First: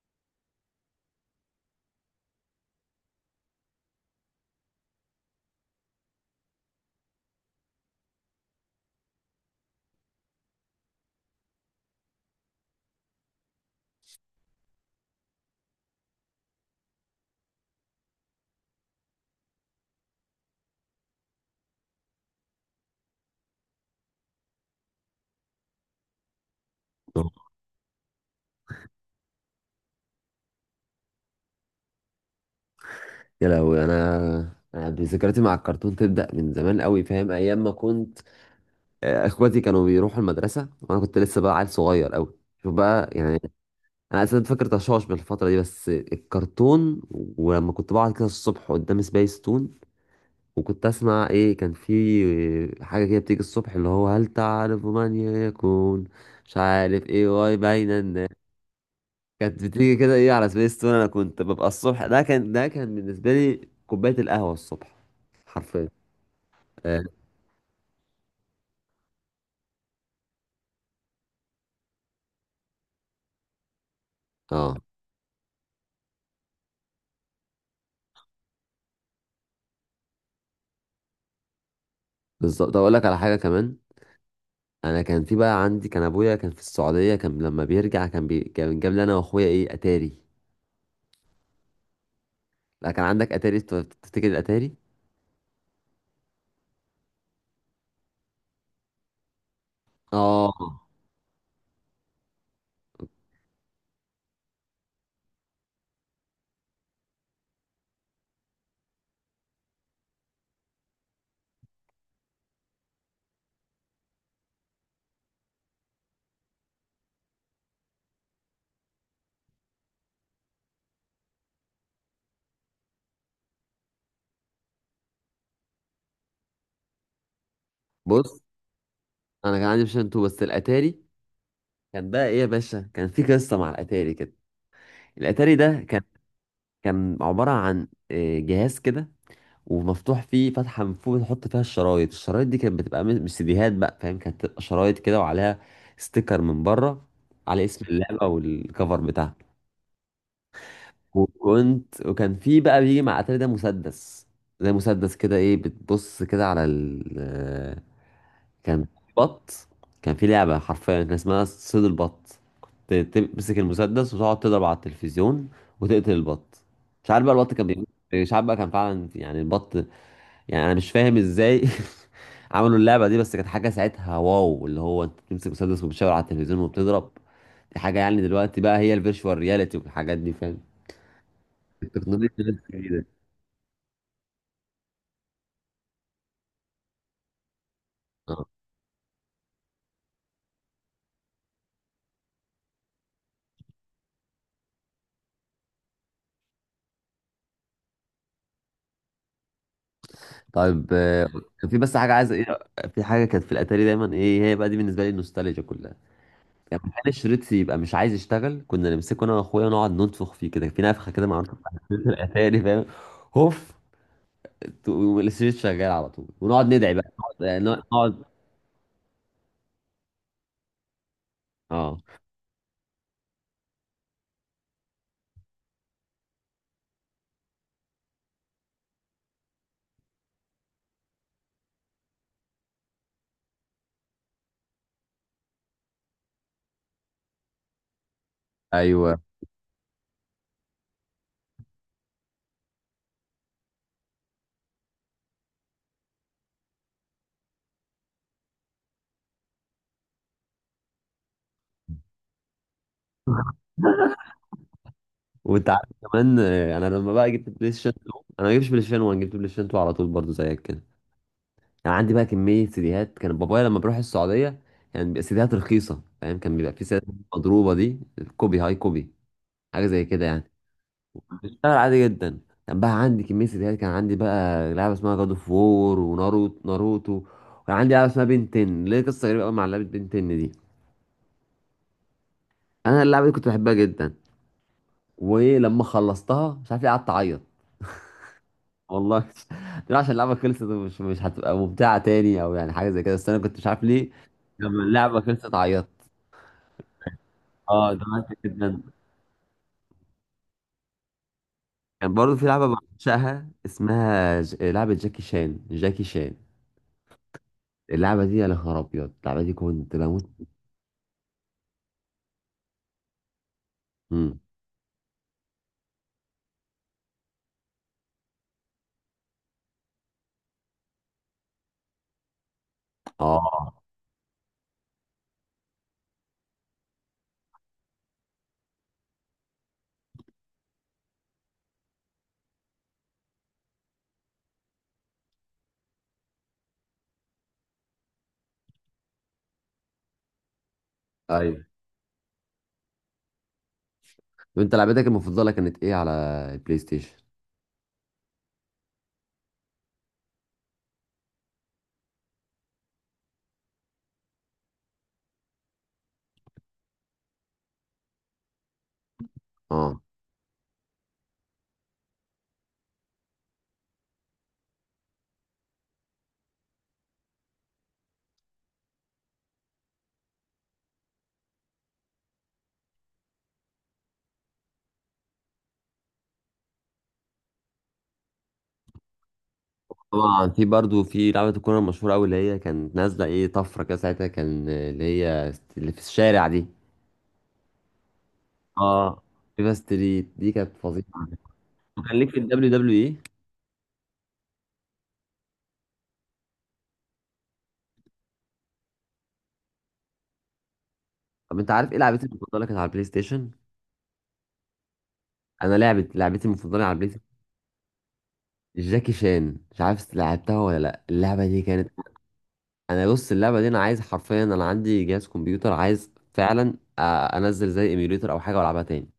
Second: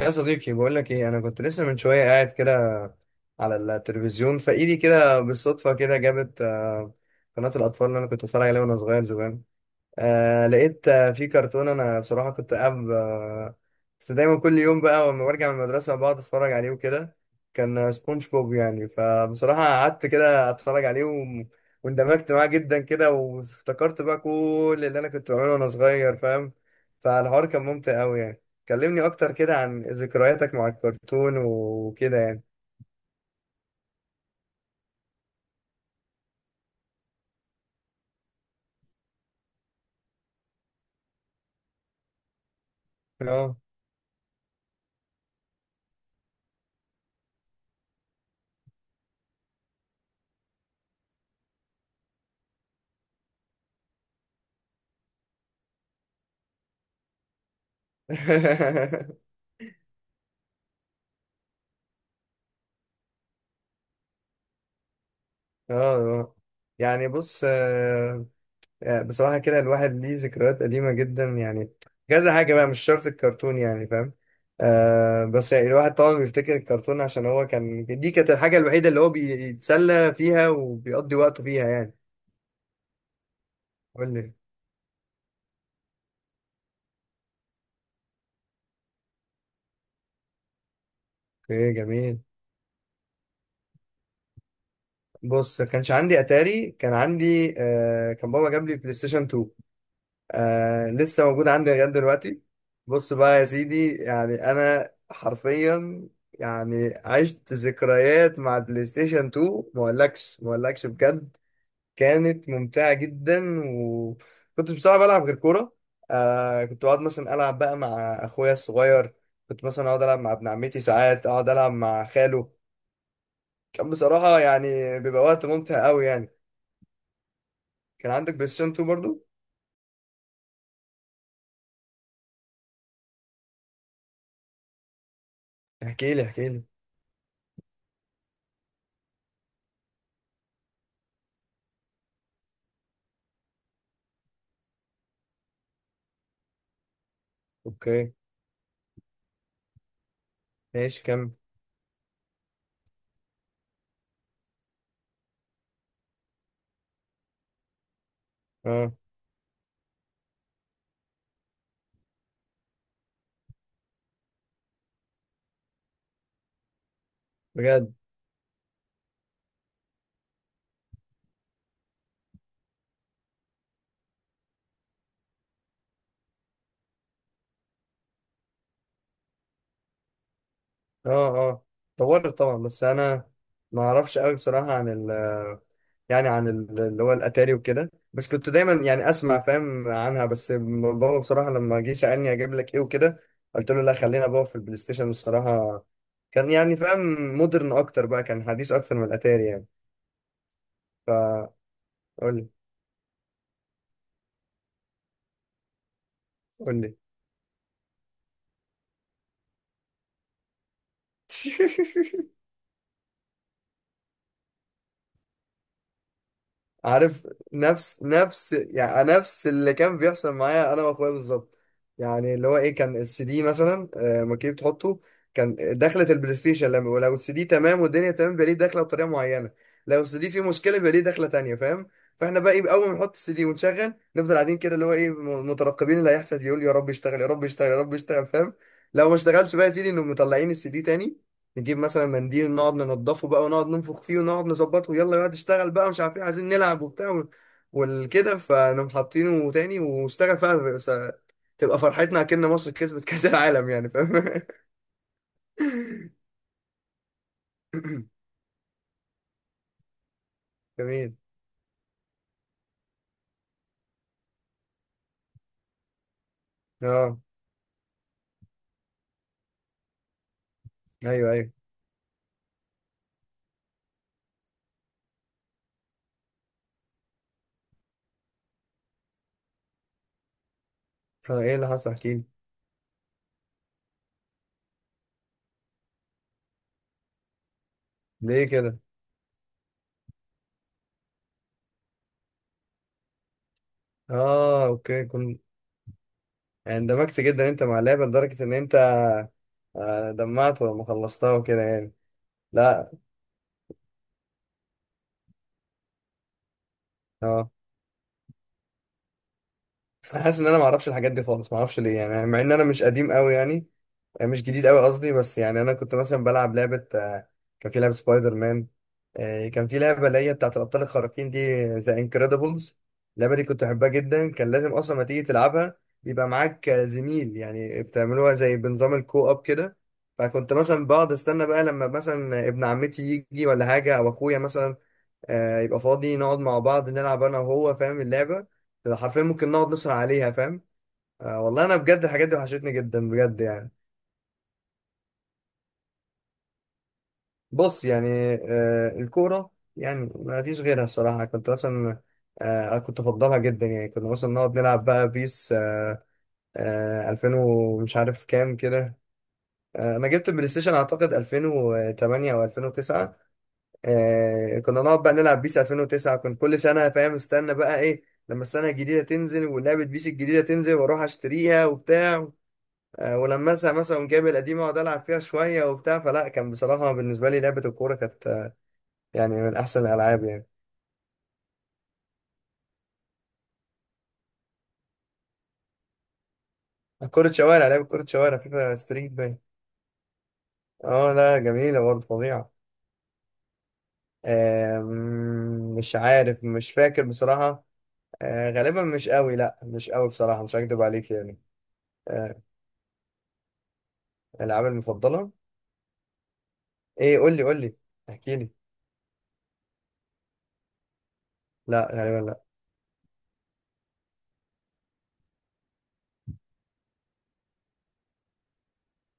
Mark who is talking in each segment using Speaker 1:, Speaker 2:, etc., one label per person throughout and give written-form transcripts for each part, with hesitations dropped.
Speaker 1: يا صديقي بقول لك ايه، انا كنت لسه من شويه قاعد كده على التلفزيون فايدي كده، بالصدفه كده جابت قناه الاطفال اللي انا كنت اتفرج عليها وانا صغير زمان. لقيت في كرتون انا بصراحه كنت قاعد كنت دايما كل يوم بقى لما برجع من المدرسه بقعد اتفرج عليه وكده. كان سبونج بوب يعني، فبصراحه قعدت كده اتفرج عليه واندمجت معاه جدا كده، وافتكرت بقى كل اللي انا كنت بعمله وانا صغير، فاهم؟ فالحوار كان ممتع قوي يعني. كلمني اكتر كده عن ذكرياتك مع الكرتون وكده يعني.
Speaker 2: يا لهوي أنا ذكرياتي مع الكرتون تبدا من زمان قوي، فاهم؟ ايام ما كنت اخواتي كانوا بيروحوا المدرسه وانا كنت لسه بقى عيل صغير قوي. شوف بقى يعني،
Speaker 1: اه.
Speaker 2: انا اساسا فاكر تشاش بالفتره دي بس الكرتون. ولما كنت بقعد كده الصبح قدام سبيس تون، وكنت اسمع ايه، كان في حاجه كده بتيجي الصبح اللي هو هل تعرف من يكون، مش عارف ايه واي باين. كانت بتيجي كده ايه على سبيس تون، انا كنت ببقى الصبح، ده كان بالنسبه لي كوبايه القهوه الصبح،
Speaker 1: اه
Speaker 2: حرفيا.
Speaker 1: آه.
Speaker 2: اه
Speaker 1: يعني بص، يعني بصراحة كده الواحد ليه ذكريات قديمة جدا يعني، كذا حاجة بقى، مش شرط الكرتون، يعني فاهم؟
Speaker 2: آه،
Speaker 1: بس يعني الواحد طبعا بيفتكر الكرتون عشان هو كان، دي كانت الحاجة الوحيدة اللي هو بيتسلى فيها وبيقضي وقته فيها يعني.
Speaker 2: بالظبط اقول لك على حاجه كمان.
Speaker 1: قول لي.
Speaker 2: انا كان في بقى عندي كان ابويا كان في السعوديه، كان لما بيرجع كان جاب لي انا واخويا ايه، اتاري.
Speaker 1: ايه جميل.
Speaker 2: لا كان عندك اتاري؟ تفتكر الاتاري؟
Speaker 1: بص، ما كانش عندي اتاري، كان عندي كان بابا جاب لي بلاي ستيشن 2.
Speaker 2: اه،
Speaker 1: لسه موجود عندي لغايه دلوقتي. بص بقى يا سيدي، يعني انا حرفيا يعني عشت ذكريات مع البلاي ستيشن 2، ما اقولكش ما اقولكش بجد، كانت ممتعه جدا. وكنت بصراحه بلعب غير كوره. كنت بقعد مثلا العب بقى مع اخويا الصغير، كنت مثلا اقعد العب مع ابن عمتي، ساعات اقعد العب مع خاله. كان بصراحه يعني بيبقى وقت ممتع قوي يعني. كان عندك
Speaker 2: بص
Speaker 1: بلاي ستيشن 2 برضو؟
Speaker 2: انا كان عندي بلاي 2 بس الاتاري، كان بقى ايه يا باشا، كان في قصه مع الاتاري كده. الاتاري ده كان،
Speaker 1: احكي لي احكي لي.
Speaker 2: كان عباره عن جهاز كده ومفتوح فيه فتحه من فوق، بنحط فيها الشرايط. الشرايط دي كانت بتبقى مش سيديهات بقى، فاهم؟ كانت بتبقى شرايط كده وعليها ستيكر من بره على اسم
Speaker 1: اوكي
Speaker 2: اللعبه والكفر بتاعها.
Speaker 1: ماشي كمل.
Speaker 2: وكان في بقى بيجي مع اتاري ده مسدس، زي مسدس كده ايه، بتبص كده على ال، كان
Speaker 1: اه
Speaker 2: بط، كان في لعبة حرفيا كان اسمها صيد البط. كنت تمسك المسدس وتقعد تضرب على التلفزيون وتقتل البط. مش عارف بقى البط كان بيموت،
Speaker 1: بجد.
Speaker 2: مش عارف بقى كان فعلا يعني البط، يعني انا مش فاهم ازاي عملوا اللعبه دي. بس كانت حاجه ساعتها واو، اللي هو انت بتمسك مسدس وبتشاور على التلفزيون وبتضرب. دي حاجه يعني دلوقتي بقى هي الفيرتشوال رياليتي والحاجات دي، فاهم؟
Speaker 1: اه اه.
Speaker 2: التكنولوجيا
Speaker 1: طورت طبعا، بس
Speaker 2: الجديده.
Speaker 1: انا ما اعرفش قوي بصراحه عن ال، يعني اللي هو الاتاري وكده، بس
Speaker 2: اه
Speaker 1: كنت دايما يعني اسمع فاهم عنها، بس بابا بصراحه لما جه سالني اجيب لك ايه وكده، قلت له لا خلينا بابا في البلاي ستيشن الصراحه. كان يعني فاهم، مودرن اكتر بقى، كان حديث اكتر من الاتاري يعني.
Speaker 2: طيب كان
Speaker 1: فقول
Speaker 2: في بس حاجه، عايز
Speaker 1: لي.
Speaker 2: ايه، في حاجه كانت في الاتاري دايما، ايه هي بقى دي بالنسبه لي النوستالجيا كلها.
Speaker 1: قول
Speaker 2: يعني كان
Speaker 1: لي.
Speaker 2: الشريط يبقى مش عايز يشتغل، كنا نمسكه انا واخويا نقعد ننفخ فيه كده، في نفخه كده معروفه بتاعت شريط الاتاري، فاهم؟ هوف، الشريط شغال على طول، ونقعد ندعي بقى،
Speaker 1: عارف،
Speaker 2: نقعد
Speaker 1: نفس
Speaker 2: نقعد
Speaker 1: نفس، يعني نفس اللي كان بيحصل معايا انا واخويا بالظبط.
Speaker 2: اه
Speaker 1: يعني اللي هو ايه، كان السي دي مثلا لما كنت بتحطه، كان دخلة البلاي ستيشن لما، ولو السي دي تمام والدنيا تمام، بيبقى ليه دخلة بطريقة معينة، لو السي دي فيه مشكلة بيبقى ليه دخلة تانية فاهم. فاحنا بقى ايه، اول ما نحط السي دي ونشغل، نفضل قاعدين كده اللي هو ايه، مترقبين اللي هيحصل، يقول يا رب يشتغل يا رب يشتغل يا رب يشتغل فاهم. لو ما
Speaker 2: ايوه.
Speaker 1: اشتغلش بقى يا سيدي، انهم مطلعين السي دي تاني، نجيب مثلا منديل نقعد ننضفه بقى ونقعد ننفخ فيه ونقعد نظبطه، يلا يقعد اشتغل بقى مش عارف ايه، عايزين نلعب وبتاع والكده. فنقوم حاطينه تاني واشتغل فيها، تبقى فرحتنا اكن مصر كسبت كأس العالم يعني فاهم.
Speaker 2: وانت عارف كمان، انا لما بقى جبت بلاي ستيشن 2، انا ما جبتش بلاي ستيشن 1، جبت بلاي ستيشن 2 على طول برضه زيك كده.
Speaker 1: جميل.
Speaker 2: يعني عندي بقى كميه سيديهات، كان بابايا لما بروح السعوديه يعني بيبقى سيديهات رخيصه، فاهم؟ كان بيبقى في سيديهات
Speaker 1: اه
Speaker 2: مضروبه دي، كوبي هاي كوبي، حاجه زي كده يعني،
Speaker 1: ايوه ايوه.
Speaker 2: بشتغل عادي جدا. كان بقى عندي كميه سيديهات، كان عندي بقى لعبه اسمها جاد اوف وور، وناروتو، وكان عندي لعبه اسمها بنتن، ليه قصه غريبه قوي مع لعبه بنتن دي.
Speaker 1: اه. ايه اللي حصل احكي لي.
Speaker 2: انا اللعبه دي كنت بحبها جدا، ولما خلصتها مش عارف ليه قعدت اعيط.
Speaker 1: ليه كده؟
Speaker 2: والله لا، عشان اللعبه خلصت ومش مش هتبقى ممتعه تاني او يعني حاجه زي كده، بس انا كنت مش عارف ليه
Speaker 1: اه
Speaker 2: لما
Speaker 1: اوكي.
Speaker 2: اللعبه
Speaker 1: كنت
Speaker 2: خلصت عيطت.
Speaker 1: اندمجت جدا انت مع
Speaker 2: اه
Speaker 1: اللعبه
Speaker 2: دمعت
Speaker 1: لدرجه ان انت
Speaker 2: جدا.
Speaker 1: دمعت ولما خلصتها وكده يعني.
Speaker 2: كان برضه في لعبه
Speaker 1: لا
Speaker 2: بعشقها اسمها لعبه جاكي شان.
Speaker 1: اه.
Speaker 2: اللعبه دي يا نهار ابيض، اللعبه دي كنت
Speaker 1: انا
Speaker 2: بموت.
Speaker 1: حاسس ان انا ما اعرفش الحاجات دي خالص، ما اعرفش ليه يعني، مع ان انا مش قديم قوي يعني.
Speaker 2: امم
Speaker 1: مش جديد قوي قصدي، بس يعني انا كنت مثلا بلعب لعبه، كان في لعبه سبايدر مان. كان في لعبه اللي هي بتاعت الابطال الخارقين دي، ذا انكريدبلز. اللعبه دي كنت
Speaker 2: اه
Speaker 1: بحبها جدا، كان لازم اصلا ما تيجي تلعبها يبقى معاك زميل، يعني بتعملوها زي بنظام الكو اب كده. فكنت مثلا بقعد استنى بقى، لما مثلا ابن عمتي يجي ولا حاجه، او اخويا مثلا يبقى فاضي، نقعد مع بعض نلعب انا وهو فاهم. اللعبة تبقى حرفيا ممكن نقعد نسهر عليها فاهم.
Speaker 2: ايوه.
Speaker 1: والله انا بجد الحاجات دي وحشتني جدا بجد يعني.
Speaker 2: وانت لعبتك المفضله كانت ايه على البلاي ستيشن؟
Speaker 1: بص يعني، الكورة، يعني ما فيش غيرها الصراحة. كنت مثلا كنت افضلها جدا يعني. كنا مثلا نقعد نلعب بقى بيس، 2000 ومش عارف كام كده.
Speaker 2: اه
Speaker 1: انا جبت البلاي ستيشن اعتقد 2008 او 2009. كنا نقعد بقى نلعب بيس 2009. كنت كل سنة فاهم استنى بقى ايه، لما السنة الجديدة تنزل ولعبة بيس الجديدة تنزل واروح اشتريها وبتاع. ولما مثلا جايب القديمة واقعد العب فيها شوية وبتاع، فلا كان بصراحة بالنسبة لي لعبة الكورة كانت يعني من احسن الالعاب يعني.
Speaker 2: طبعا، في برضه في لعبه الكوره المشهوره قوي اللي هي كانت نازله ايه طفره كده ساعتها، كان اللي هي اللي في الشارع دي.
Speaker 1: كرة شوارع، لعبة كرة شوارع، فيفا ستريت
Speaker 2: اه
Speaker 1: باين.
Speaker 2: فيفا ستريت دي كانت فظيعه.
Speaker 1: اه لا جميلة برضه،
Speaker 2: كان ليك في
Speaker 1: فظيعة.
Speaker 2: الدبليو دبليو اي؟
Speaker 1: مش عارف مش فاكر بصراحة. غالبا مش قوي، لا مش قوي بصراحة، مش هكدب عليك يعني.
Speaker 2: طب انت عارف ايه لعبتي
Speaker 1: آه
Speaker 2: المفضله كانت على البلاي ستيشن؟
Speaker 1: الألعاب المفضلة.
Speaker 2: انا لعبت لعبتي المفضله على البلاي
Speaker 1: ايه
Speaker 2: ستيشن
Speaker 1: قول لي قول لي. احكي لي.
Speaker 2: جاكي شان، مش عارف لعبتها ولا لا. اللعبه دي
Speaker 1: لا
Speaker 2: كانت،
Speaker 1: غالبا لا.
Speaker 2: انا بص اللعبه دي انا عايز حرفيا، انا عندي جهاز كمبيوتر عاز فعلا انزل زي ايميوليتر او حاجه والعبها تاني.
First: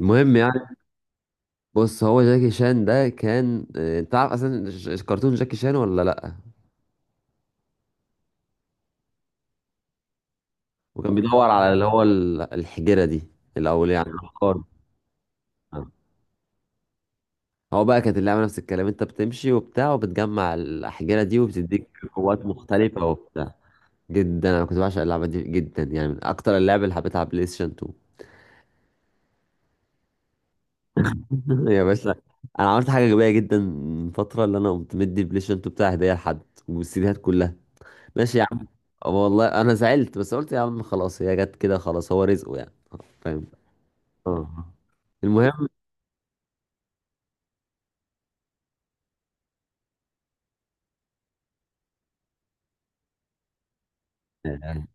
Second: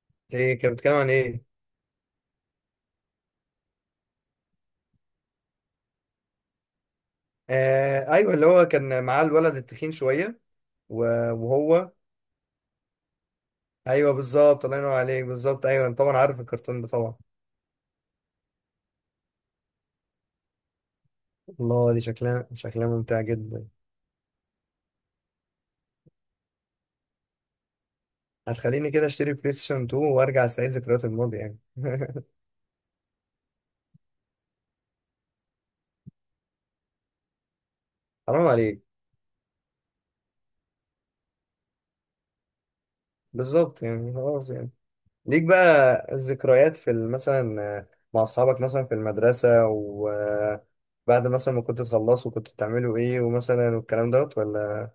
Speaker 2: المهم يعني.
Speaker 1: ايه كان بيتكلم عن ايه؟
Speaker 2: بص هو جاكي شان ده كان انت عارف اصلا كرتون جاكي شان ولا لا؟
Speaker 1: ايوه اللي هو كان معاه الولد التخين شويه و-
Speaker 2: وكان بيدور على اللي
Speaker 1: وهو.
Speaker 2: هو الحجره دي الاول، يعني
Speaker 1: ايوه
Speaker 2: الافكار.
Speaker 1: بالظبط، الله ينور عليك بالظبط، ايوه أنا طبعا عارف الكرتون ده طبعا.
Speaker 2: هو بقى كانت اللعبة نفس الكلام، انت بتمشي وبتاع وبتجمع الأحجارة دي، وبتديك
Speaker 1: الله، دي
Speaker 2: قوات
Speaker 1: شكلها شكلها
Speaker 2: مختلفة
Speaker 1: ممتع
Speaker 2: وبتاع.
Speaker 1: جدا.
Speaker 2: جدا انا كنت بعشق اللعبة دي جدا يعني، من اكتر اللعب اللي حبيتها على بلاي ستيشن 2.
Speaker 1: هتخليني كده اشتري بلاي ستيشن 2 وارجع استعيد ذكريات الماضي يعني.
Speaker 2: يا باشا، انا عملت حاجة غبية جدا من فترة، اللي انا قمت مدي البلاي ستيشن 2 بتاعي هدية لحد، والسيديهات كلها، ماشي يا
Speaker 1: حرام
Speaker 2: عم.
Speaker 1: عليك.
Speaker 2: والله انا زعلت، بس قلت يا عم خلاص هي جت كده، خلاص هو رزقه يعني، فاهم؟
Speaker 1: بالظبط يعني خلاص يعني.
Speaker 2: اه
Speaker 1: ليك
Speaker 2: المهم،
Speaker 1: بقى الذكريات في مثلا، مع اصحابك مثلا في المدرسة، وبعد مثلا ما كنت تخلصوا كنت بتعملوا ايه، ومثلا والكلام دوت ولا.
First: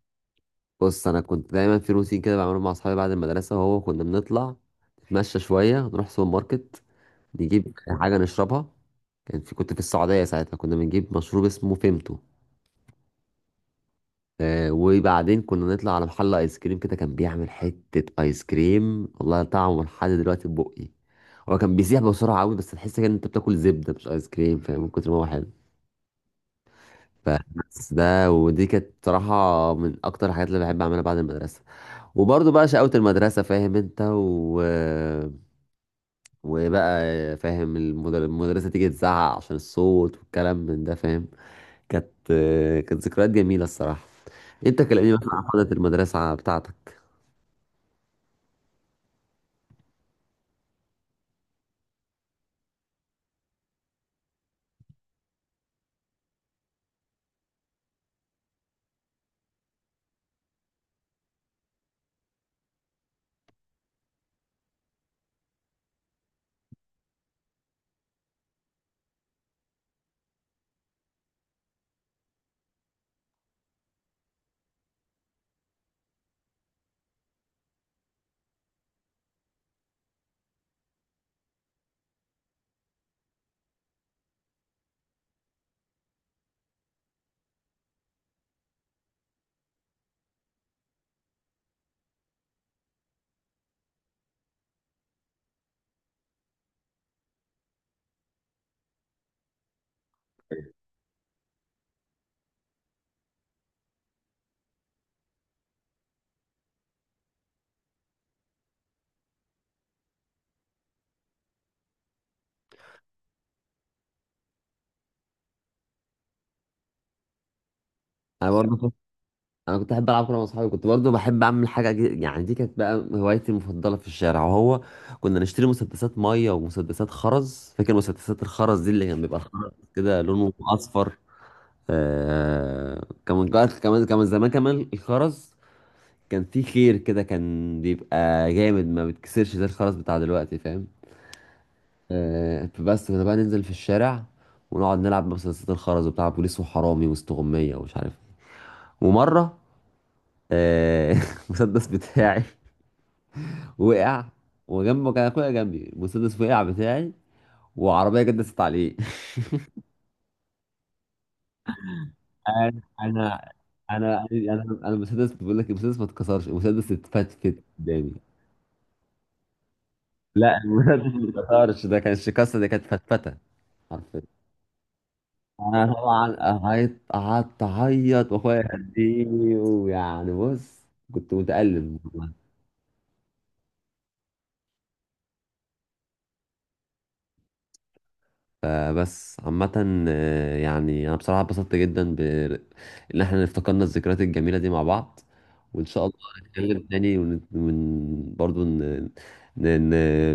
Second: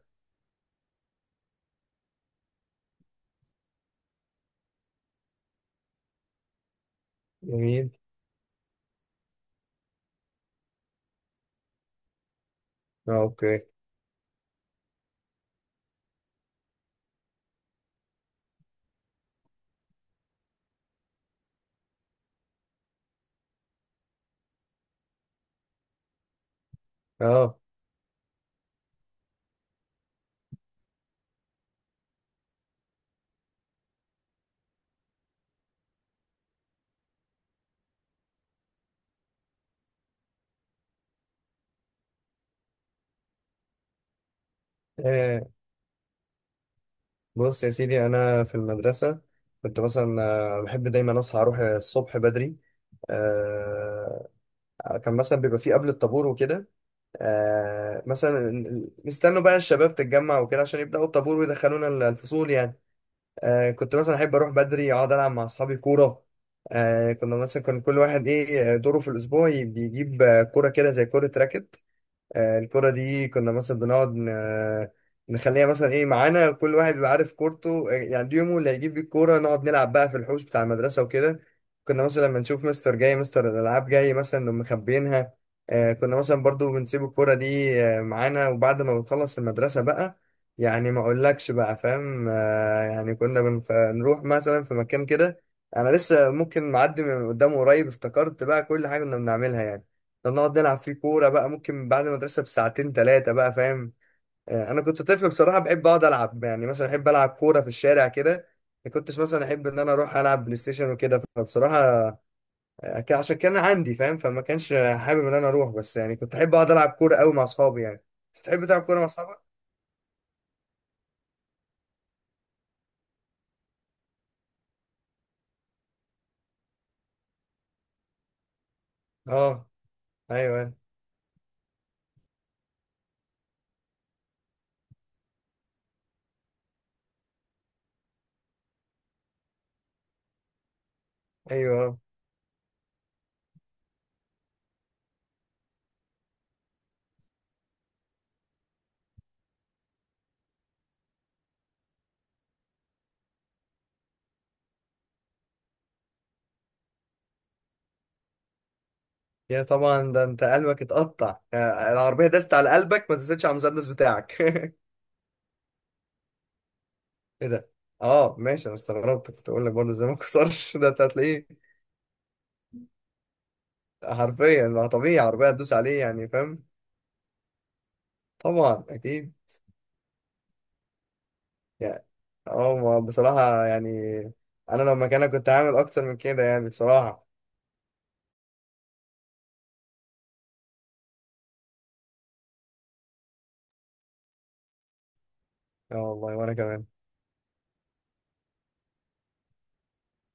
Speaker 2: بص انا كنت دايما في روتين كده بعمله مع اصحابي بعد المدرسه، وهو كنا بنطلع نتمشى شويه، نروح سوبر ماركت، نجيب
Speaker 1: جميل.
Speaker 2: حاجه نشربها. كان في، كنت في السعوديه ساعتها، كنا بنجيب مشروب اسمه فيمتو.
Speaker 1: اه اوكي.
Speaker 2: آه وبعدين كنا نطلع على محل ايس كريم كده كان بيعمل حته ايس كريم والله طعمه لحد دلوقتي في بقي. هو كان بيسيح بسرعه قوي، بس تحس كده ان انت بتاكل زبده مش ايس كريم، فاهم؟ من كتر ما هو حلو.
Speaker 1: اه.
Speaker 2: فبس ده، ودي كانت بصراحه من اكتر الحاجات اللي بحب اعملها بعد المدرسه. وبرضه بقى شقاوة المدرسة، فاهم؟ انت و... وبقى فاهم، المدرسة تيجي تزعق عشان الصوت والكلام من ده، فاهم؟ كانت كانت ذكريات جميلة الصراحة. انت كلمني بقى
Speaker 1: آه،
Speaker 2: عن حضرة المدرسة بتاعتك.
Speaker 1: بص يا سيدي، انا في المدرسة كنت مثلا بحب دايما اصحى اروح الصبح بدري. آه، كان مثلا بيبقى فيه قبل الطابور وكده. مثلا نستنوا بقى الشباب تتجمع وكده عشان يبدأوا الطابور ويدخلونا الفصول يعني. كنت مثلا احب اروح بدري اقعد العب مع اصحابي كوره. كنا مثلا كان كل واحد ايه، دوره في الاسبوع بيجيب كوره كده زي كوره راكت. الكرة دي كنا مثلا بنقعد نخليها مثلا ايه معانا، كل واحد بيبقى عارف كورته يعني دي يومه اللي هيجيب بيه الكورة، نقعد نلعب بقى في الحوش بتاع المدرسة وكده. كنا مثلا لما نشوف مستر جاي، مستر الألعاب جاي، مثلا نقوم مخبيينها. كنا مثلا برضو بنسيب الكورة دي معانا، وبعد ما بنخلص المدرسة بقى يعني ما اقولكش بقى فاهم. يعني كنا بنروح مثلا في مكان كده، انا لسه ممكن معدي من قدامه قريب، افتكرت بقى كل حاجة كنا بنعملها يعني. ده نقعد نلعب فيه كورة بقى ممكن بعد المدرسة بساعتين تلاتة بقى فاهم. أنا كنت طفل بصراحة بحب أقعد ألعب، يعني مثلا أحب ألعب كورة في الشارع كده. ما كنتش مثلا أحب إن أنا أروح ألعب بلاي ستيشن وكده فبصراحة. عشان كان عندي فاهم، فما كانش حابب إن أنا أروح، بس يعني كنت أحب أقعد ألعب كورة أوي مع أصحابي يعني.
Speaker 2: انا
Speaker 1: بتحب
Speaker 2: برضه
Speaker 1: تلعب
Speaker 2: كنت،
Speaker 1: كورة مع أصحابك؟
Speaker 2: انا كنت احب العب كوره مع اصحابي، كنت برضه بحب اعمل حاجه يعني دي كانت بقى هوايتي المفضله في الشارع، وهو كنا نشتري مسدسات ميه ومسدسات خرز. فاكر مسدسات الخرز دي اللي كان بيبقى
Speaker 1: أه
Speaker 2: الخرز كده لونه
Speaker 1: أيوه
Speaker 2: اصفر؟ آه كمان كمان زمان كمان الخرز كان فيه خير كده، كان بيبقى جامد ما بتكسرش زي الخرز بتاع دلوقتي، فاهم؟
Speaker 1: أيوه آه.
Speaker 2: آه فبس كنا بقى ننزل في الشارع ونقعد نلعب مسدسات الخرز وبتاع، بوليس وحرامي واستغمية ومش عارف. ومرة آه المسدس بتاعي وقع، وجنبه كان اخويا جنبي، المسدس وقع بتاعي، وعربية جدست عليه.
Speaker 1: يا طبعا، ده أنت قلبك اتقطع، العربية دست على
Speaker 2: انا
Speaker 1: قلبك ما تزيدش
Speaker 2: انا
Speaker 1: على المسدس
Speaker 2: انا
Speaker 1: بتاعك.
Speaker 2: أنا المسدس بقول لك، المسدس ما اتكسرش، المسدس
Speaker 1: ايه
Speaker 2: اتفتفت
Speaker 1: ده.
Speaker 2: قدامي.
Speaker 1: اه ماشي، انا استغربت كنت اقول لك برضه زي ما
Speaker 2: لا
Speaker 1: كسرش، ده انت
Speaker 2: المنافس ما
Speaker 1: هتلاقيه
Speaker 2: اتكسرش، ده كانش كسر، ده كانت فتفته حرفيا.
Speaker 1: حرفيا. ما طبيعي عربيه هتدوس
Speaker 2: انا
Speaker 1: عليه يعني
Speaker 2: طبعا
Speaker 1: فاهم.
Speaker 2: قعدت اعيط واخويا
Speaker 1: طبعا اكيد.
Speaker 2: يهديني، ويعني بص كنت متألم
Speaker 1: يعني
Speaker 2: والله.
Speaker 1: اه، ما بصراحه يعني انا لو مكانك كنت هعمل اكتر من كده يعني بصراحه.
Speaker 2: فبس عامة يعني انا بصراحة اتبسطت جدا ب، ان احنا افتكرنا الذكريات الجميلة دي مع بعض. وان
Speaker 1: اه
Speaker 2: شاء الله
Speaker 1: والله وانا كمان.
Speaker 2: نتكلم تاني برضو ن... ن...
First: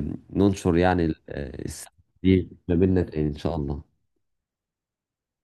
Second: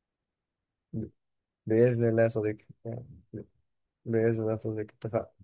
Speaker 2: ن- ننشر يعني
Speaker 1: ب-
Speaker 2: السعادة
Speaker 1: باذن الله يا
Speaker 2: دي
Speaker 1: صديقي
Speaker 2: ما بيننا
Speaker 1: يعني.
Speaker 2: تاني ان
Speaker 1: ب-
Speaker 2: شاء الله.
Speaker 1: باذن الله يا صديقي اتفقنا.